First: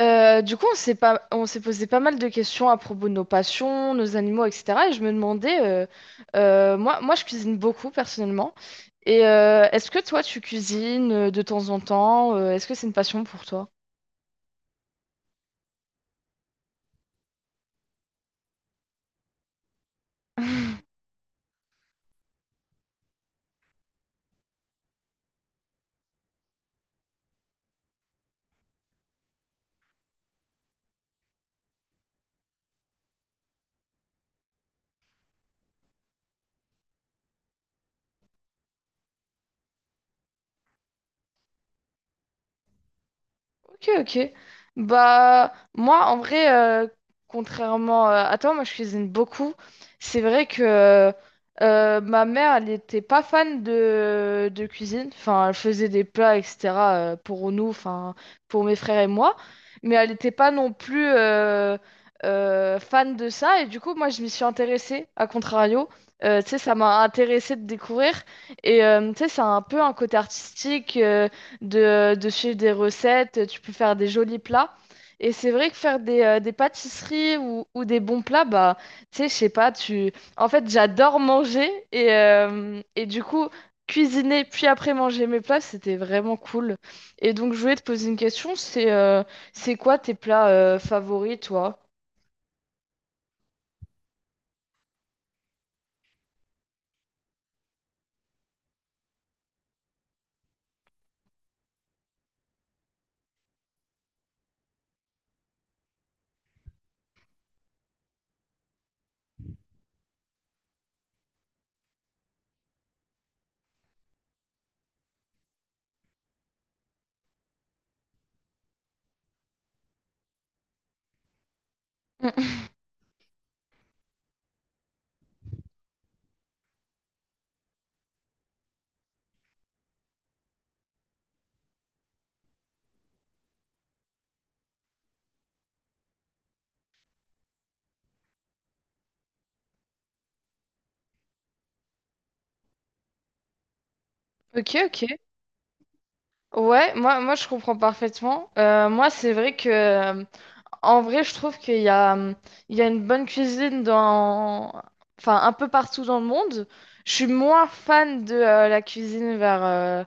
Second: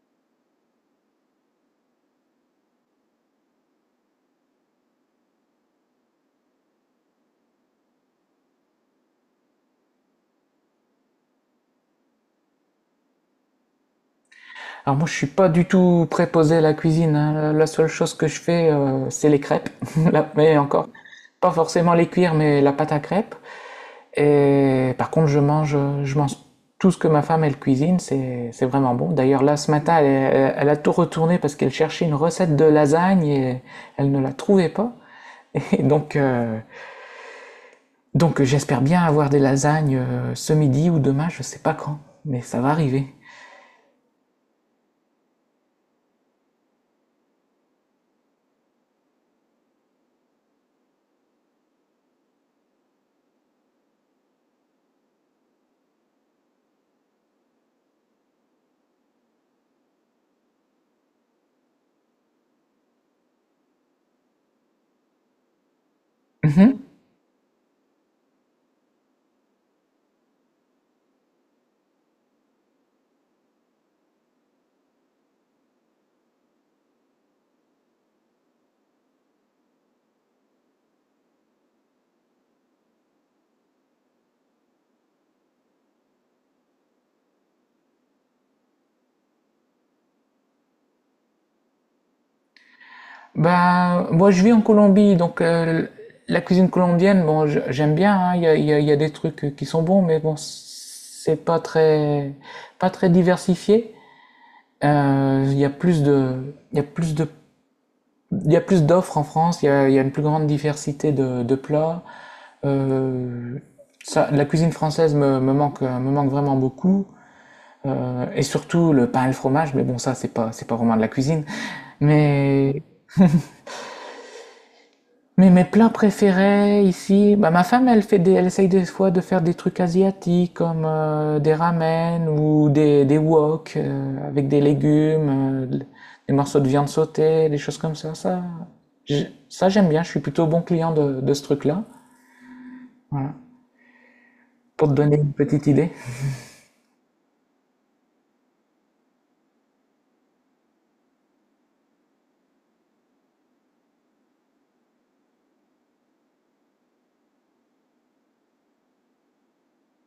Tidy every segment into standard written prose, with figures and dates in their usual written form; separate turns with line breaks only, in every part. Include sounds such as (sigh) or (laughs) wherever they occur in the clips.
On s'est pas... on s'est posé pas mal de questions à propos de nos passions, nos animaux, etc. Et je me demandais, moi, je cuisine beaucoup personnellement. Est-ce que toi, tu cuisines de temps en temps? Est-ce que c'est une passion pour toi?
Alors moi, je suis pas du tout préposé à la cuisine, hein. La seule chose que je fais, c'est les crêpes. (laughs) Là, Mais
(laughs)
encore, pas forcément les cuire, mais la pâte à crêpes. Et par contre, je mange tout ce que ma femme, elle cuisine. C'est vraiment bon. D'ailleurs, là, ce matin, elle a tout retourné parce qu'elle cherchait une recette de lasagne et elle ne la trouvait pas. (laughs) Et donc, euh, donc j'espère bien avoir des lasagnes ce midi ou demain, je sais pas quand, mais ça va arriver.
Ok, ok. Bah, moi, en vrai, euh, contrairement, à toi, moi, je cuisine beaucoup. C'est vrai que ma mère, elle n'était pas fan de cuisine. Enfin, elle faisait des plats, etc., pour nous, enfin, pour mes frères et moi. Mais elle n'était pas non plus fan de ça. Et du coup, moi, je m'y suis intéressée, à contrario. Tu sais, ça
Mhm.
m'a intéressée de découvrir. Et tu sais, ça a un peu un côté artistique. De de suivre des recettes, tu peux faire des jolis plats. Et c'est vrai que faire des pâtisseries ou des bons plats, bah, tu sais, je sais pas, En fait, j'adore manger et du coup, cuisiner puis après manger mes plats, c'était vraiment cool. Et donc, je voulais te poser une question, c'est quoi tes plats favoris, toi?
Ben moi je vis en Colombie, donc la cuisine colombienne, bon, j'aime bien, hein, il y a, il y a- il y a des trucs qui sont bons, mais bon, c'est pas très, pas très diversifié. Il y a plus de, il y a plus de, il y a plus d'offres en France, il y a une plus grande diversité de plats. Euh, ça, la cuisine française me manque vraiment beaucoup. Et surtout le pain et le fromage, mais bon, ça, c'est pas vraiment de la cuisine. Mais
(laughs)
Mais mes plats préférés ici, bah, ma femme elle fait des, elle essaye des fois de faire des trucs asiatiques comme des ramen ou des wok avec des légumes, des morceaux de viande sautée, des choses comme ça. Ça, ça j'aime bien, je suis plutôt bon client de ce truc-là. Voilà.
Ok,
Pour te
ok.
donner une petite idée.
Ouais, moi je comprends parfaitement. Moi, c'est vrai que en vrai, je trouve qu'il y a, il y a une bonne cuisine dans, enfin, un peu partout dans le monde. Je suis moins fan de la cuisine vers, euh,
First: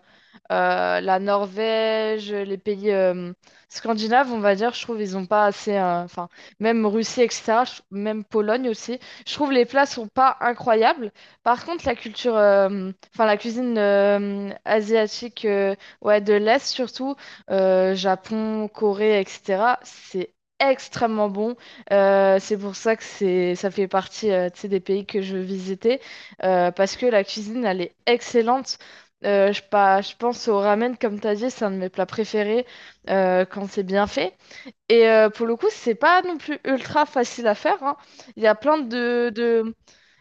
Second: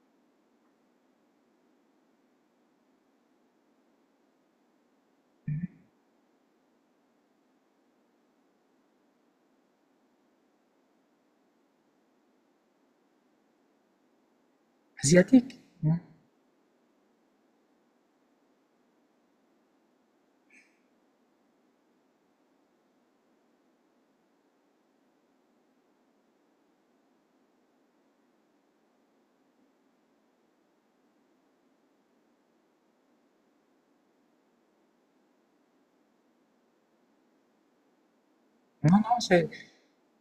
euh, la Norvège, les pays scandinaves, on va dire, je trouve, ils ont pas assez. Enfin, même Russie, etc., même Pologne aussi. Je trouve les plats sont pas incroyables. Par contre, la culture, enfin, la cuisine asiatique,
Asiatique, hein.
ouais, de l'Est surtout, Japon, Corée, etc., c'est extrêmement bon. C'est pour ça que c'est, ça fait partie, tu sais, des pays que je veux visiter, parce que la cuisine, elle est excellente. Je pense au ramen, comme tu as dit, c'est un de mes plats préférés quand c'est bien fait. Et pour le coup, c'est pas non plus ultra facile à faire, hein. Il y a plein
Non, c'est-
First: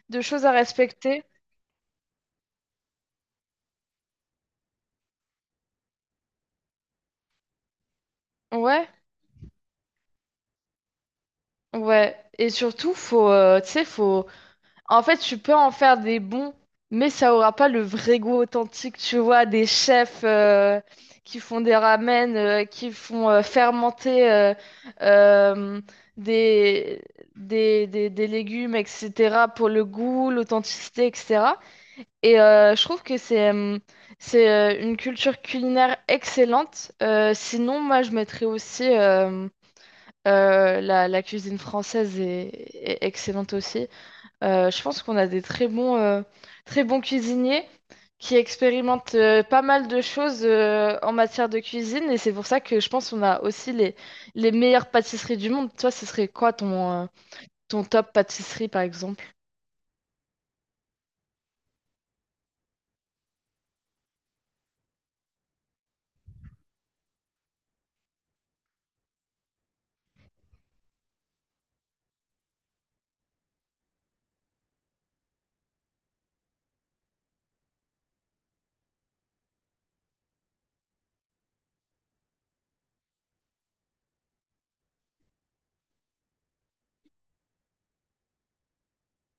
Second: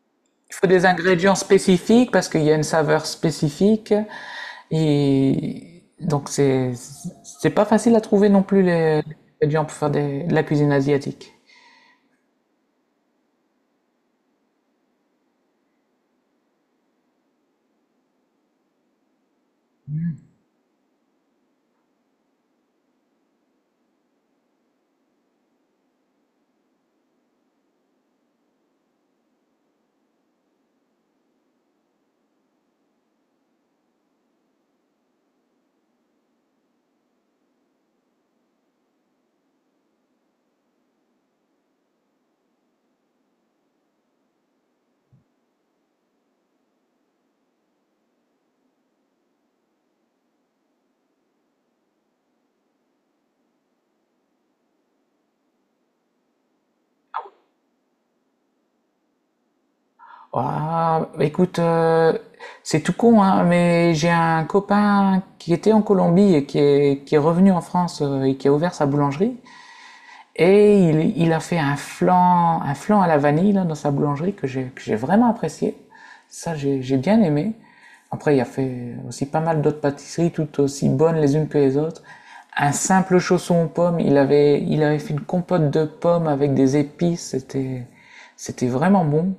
de choses à
il faut des
respecter.
ingrédients spécifiques parce qu'il y a une saveur spécifique. Et donc, c'est pas facile à trouver non plus
Ouais,
les ingrédients pour faire de la cuisine asiatique.
ouais. Et surtout, faut, tu sais, en fait, tu peux en faire des bons, mais ça aura pas le vrai goût authentique, tu vois, des chefs qui font des ramen, qui font fermenter euh, des, des légumes, etc., pour le goût, l'authenticité, etc. Je trouve que c'est une culture culinaire excellente. Sinon, moi, je mettrais aussi la cuisine française est excellente aussi. Je pense qu'on a des très bons cuisiniers qui expérimentent pas mal de choses en matière de cuisine et c'est pour ça que je pense qu'on a aussi les meilleures pâtisseries du monde. Toi, ce serait quoi ton, ton top pâtisserie par exemple?
Ah, écoute, c'est tout con, hein, mais j'ai un copain qui était en Colombie et qui est revenu en France et qui a ouvert sa boulangerie. Et il a fait un flan à la vanille là, dans sa boulangerie que j'ai vraiment apprécié. Ça, j'ai bien aimé. Après, il a fait aussi pas mal d'autres pâtisseries toutes aussi bonnes les unes que les autres. Un simple chausson aux pommes, il avait fait une compote de pommes avec des épices, c'était vraiment bon.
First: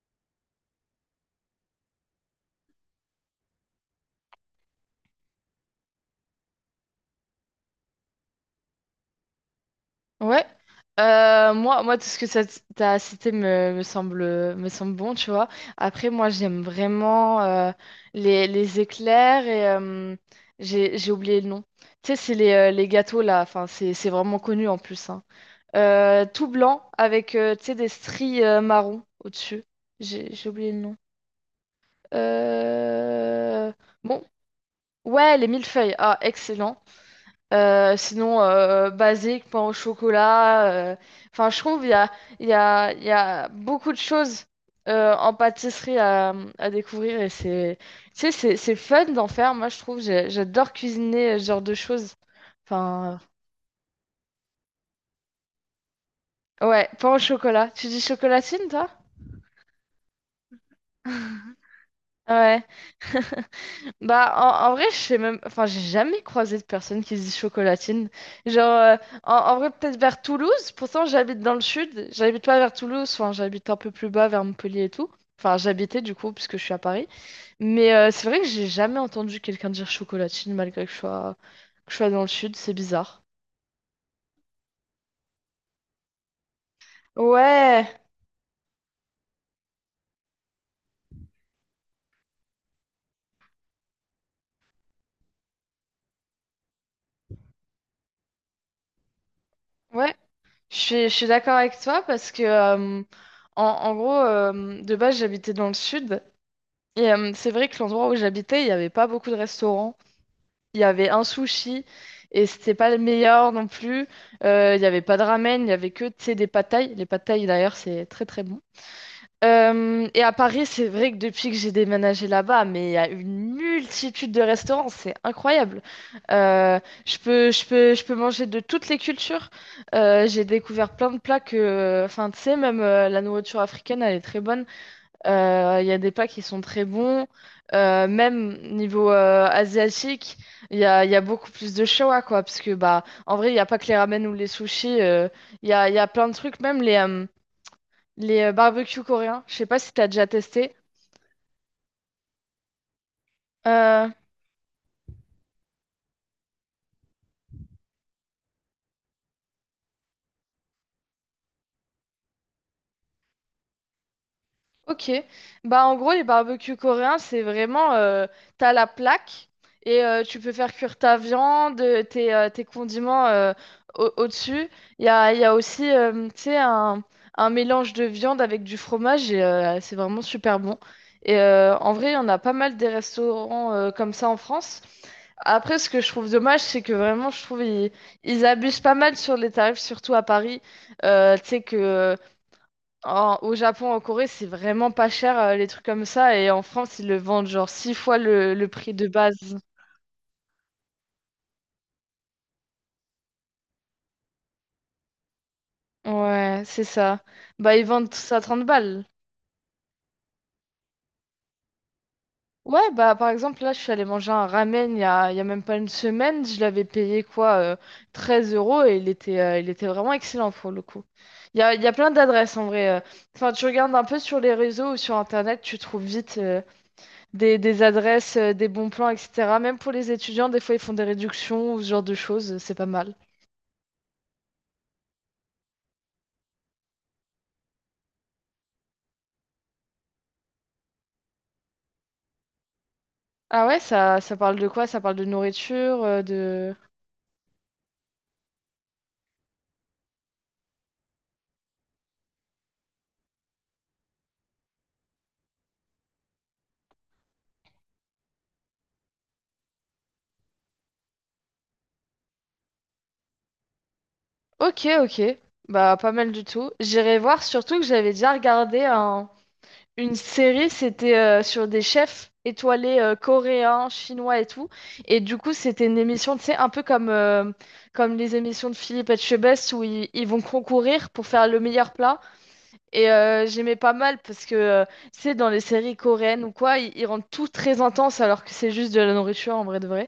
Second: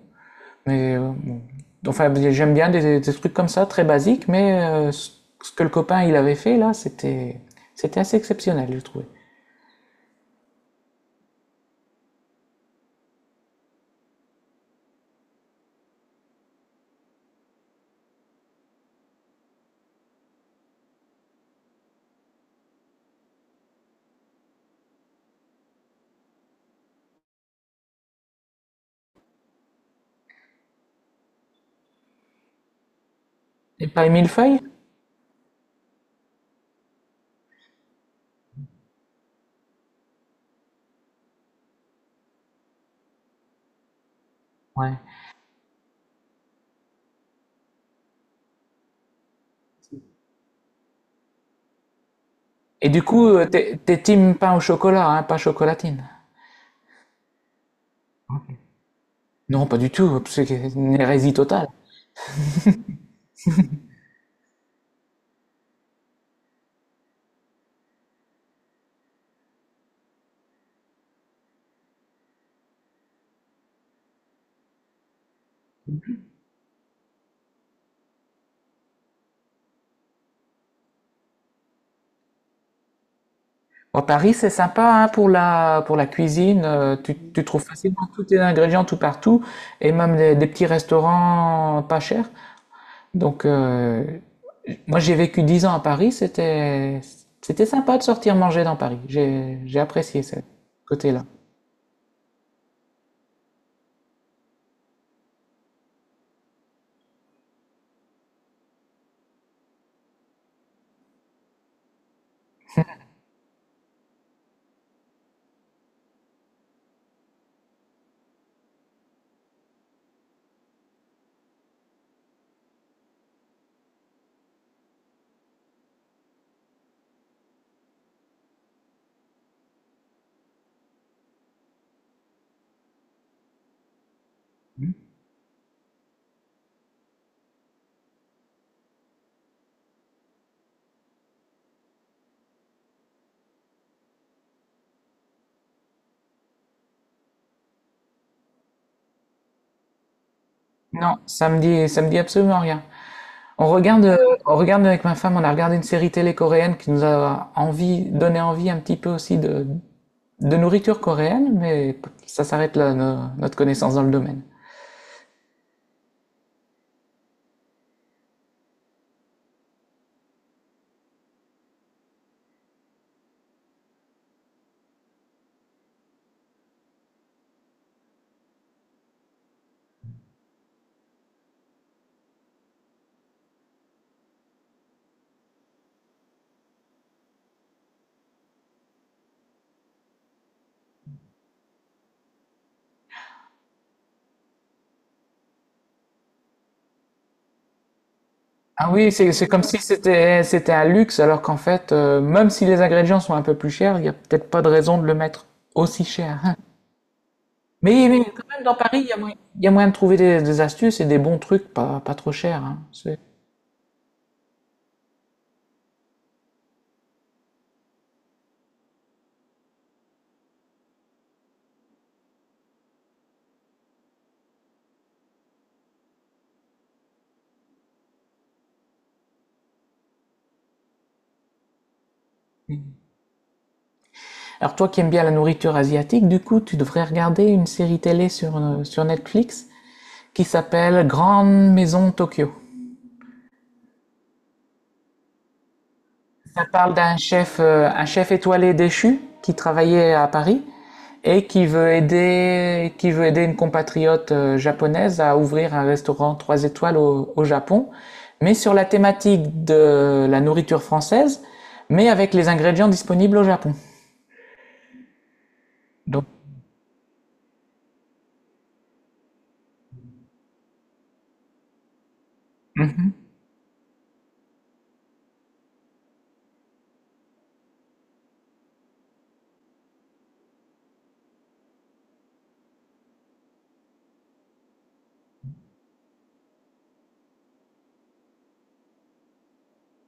Mais euh, bon. Enfin, j'aime bien des trucs comme ça, très basiques, mais ce que le copain il avait fait là, c'était assez exceptionnel, je trouvais.
Ouais. Moi, tout ce que t'as cité me semble bon, tu vois. Après, moi, j'aime vraiment les éclairs et j'ai oublié le nom. Tu sais, c'est les gâteaux là, enfin, c'est vraiment connu en plus, hein. Tout blanc avec tu sais, des stries marron au-dessus. J'ai oublié le nom. Euh,
Et pas
Bon,
mille.
ouais, les millefeuilles. Ah, excellent. Sinon, basique, pain au chocolat. Enfin, je trouve il y a beaucoup de choses
Ouais.
en pâtisserie à découvrir et tu sais, c'est fun d'en faire. Moi, je trouve, j'adore cuisiner ce genre de choses.
Et du
Enfin,
coup, t'es team pain au chocolat, hein, pas chocolatine.
ouais, pain au chocolat. Tu dis chocolatine, toi?
Non, pas du tout, c'est une hérésie totale.
Ouais. (laughs) Bah, en vrai, je sais même. Enfin, j'ai jamais croisé de personne qui se dit chocolatine. Genre, en vrai, peut-être vers Toulouse. Pourtant, j'habite dans le sud. J'habite pas vers Toulouse. Enfin, j'habite un peu plus bas, vers Montpellier et tout. Enfin, j'habitais du coup, puisque je suis à Paris. Mais c'est vrai que j'ai jamais entendu quelqu'un dire chocolatine, malgré que je sois dans le sud. C'est bizarre.
À Paris, c'est sympa hein, pour pour la cuisine. Tu trouves
Ouais,
facilement tous tes ingrédients tout partout et même des petits restaurants pas chers. Donc, moi, j'ai vécu 10 ans à Paris. C'était sympa de sortir manger dans Paris. J'ai
ouais.
apprécié ce
Je
côté-là.
suis d'accord avec toi parce que, en gros, de base, j'habitais dans le sud. Et c'est vrai que l'endroit où j'habitais, il n'y avait pas beaucoup de restaurants. Il y avait un sushi et c'était pas le meilleur non plus. Il y avait pas de ramen, il y avait que, tu sais, des pad thaï. Les pad thaï, d'ailleurs, c'est très très bon. Et à Paris, c'est vrai que depuis que j'ai déménagé là-bas, mais il y a une multitude de restaurants, c'est incroyable. Euh, je peux manger de toutes les cultures. J'ai découvert plein de plats que, enfin, tu sais, même la nourriture africaine, elle est très bonne. Il y a des plats qui sont très bons. Même niveau asiatique, il y a beaucoup plus de choix, quoi. Parce que, bah, en vrai, il n'y a pas que les ramen ou les sushis. Il y a plein de trucs, même les barbecues coréens. Je sais pas si tu as déjà testé.
Non, ça me dit absolument rien. On regarde,
Euh,
euh, on regarde avec ma femme, on a regardé une série télé coréenne qui nous donné envie un petit peu aussi de nourriture coréenne, mais ça s'arrête là, notre connaissance dans le domaine.
Ok, bah en gros les barbecues coréens c'est vraiment t'as la plaque et tu peux faire cuire ta viande, tes, tes condiments au-dessus. Il y a aussi tu sais un mélange de viande avec du fromage et c'est vraiment super bon. Et en vrai il y en a pas mal des restaurants comme ça en France. Après, ce que je trouve dommage, c'est que vraiment, je trouve ils abusent pas mal sur les tarifs, surtout à Paris. Tu sais que au Japon, en Corée, c'est vraiment pas cher, les trucs comme ça. Et en France, ils le vendent genre six fois le
Ah
prix de
oui, c'est
base.
comme si c'était un luxe, alors qu'en fait, même si les ingrédients sont un peu plus chers, il n'y a peut-être pas de raison de le mettre aussi cher.
Ouais, c'est
(laughs)
ça. Bah, ils vendent
Mais
ça à
quand même,
30
dans Paris,
balles.
il y a moyen de trouver des astuces et des bons trucs pas trop chers, hein.
Ouais, bah,
C'est-
par exemple, là, je suis allée manger un ramen il y a même pas une semaine. Je l'avais payé quoi, 13 € et il était vraiment excellent pour le coup. Il y a plein d'adresses en vrai. Enfin, tu regardes un peu sur les réseaux ou sur Internet, tu trouves vite des adresses, des bons plans, etc. Même pour les étudiants, des fois, ils font des réductions ou ce genre de choses. C'est pas mal.
alors toi qui aimes bien la nourriture asiatique, du coup, tu devrais regarder une série télé sur, sur Netflix qui s'appelle Grande Maison Tokyo.
Ah ouais, ça parle de quoi? Ça parle de nourriture, euh,
Ça
de...
parle d'un chef, un chef étoilé déchu qui travaillait à Paris et qui veut aider une compatriote japonaise à ouvrir un restaurant trois étoiles au Japon, mais sur la thématique de la nourriture française, mais avec les ingrédients disponibles au Japon.
Ok, ok. Bah, pas
Donc,
mal du tout. J'irai voir, surtout que j'avais déjà regardé une série, c'était sur des chefs étoilés coréens, chinois et tout. Et du coup, c'était une émission, tu sais, un peu comme les émissions de Philippe Etchebest où ils vont concourir pour faire le meilleur plat. Et j'aimais pas mal parce que, tu sais, dans les séries coréennes ou quoi, ils rendent tout très intense alors que c'est juste de la nourriture en vrai de vrai.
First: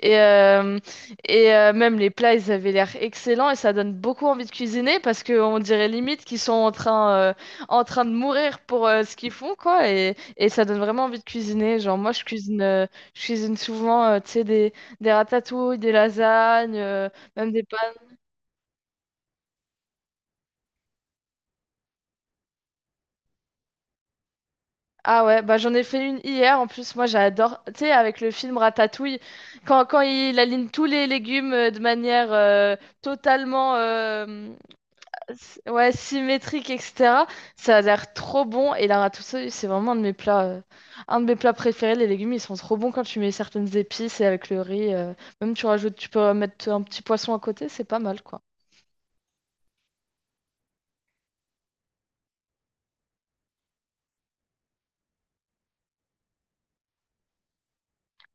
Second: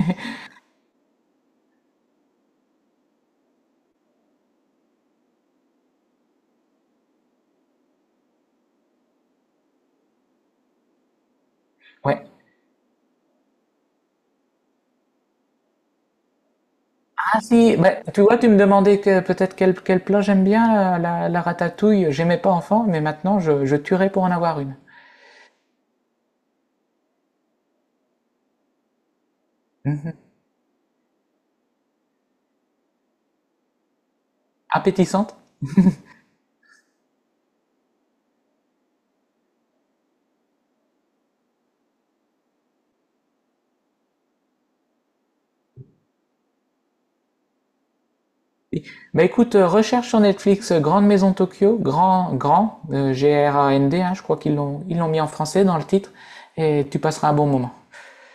Et, euh, et même les plats, ils avaient l'air excellents et ça donne beaucoup envie de cuisiner parce qu'on dirait limite qu'ils sont en train de mourir pour ce qu'ils font, quoi. Et ça donne vraiment envie de cuisiner. Genre, moi, je
ouais.
cuisine, euh, je cuisine souvent, tu sais, des ratatouilles, des lasagnes, euh,
Ah
même des
si, bah, tu vois, tu me demandais que, peut-être quel plat j'aime bien, la ratatouille. J'aimais pas enfant, mais maintenant je tuerais pour en avoir une.
Ah ouais, bah j'en ai fait une hier. En plus, moi j'adore, tu sais, avec le film Ratatouille, quand il aligne tous les légumes de manière totalement euh,
Appétissante.
ouais, symétrique, etc. Ça a l'air trop bon. Et la ratatouille, c'est vraiment un de mes plats, un de mes plats préférés. Les légumes, ils sont trop bons quand tu mets certaines épices et avec le riz. Même tu rajoutes, tu peux mettre un petit poisson à côté, c'est pas mal quoi.
Bah écoute, recherche sur Netflix Grande Maison Tokyo, Grand, hein, je crois ils l'ont mis en français dans le titre, et tu passeras un bon moment.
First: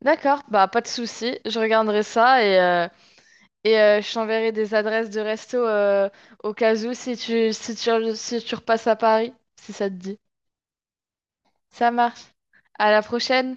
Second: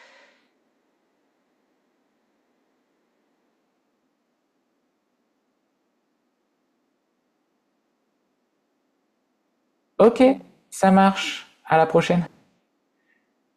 D'accord, bah pas de souci, je regarderai ça et je t'enverrai des adresses de resto au cas où si tu, si tu repasses à Paris, si ça te dit.
Ok, ça marche, à la
Ça marche.
prochaine.
À la prochaine!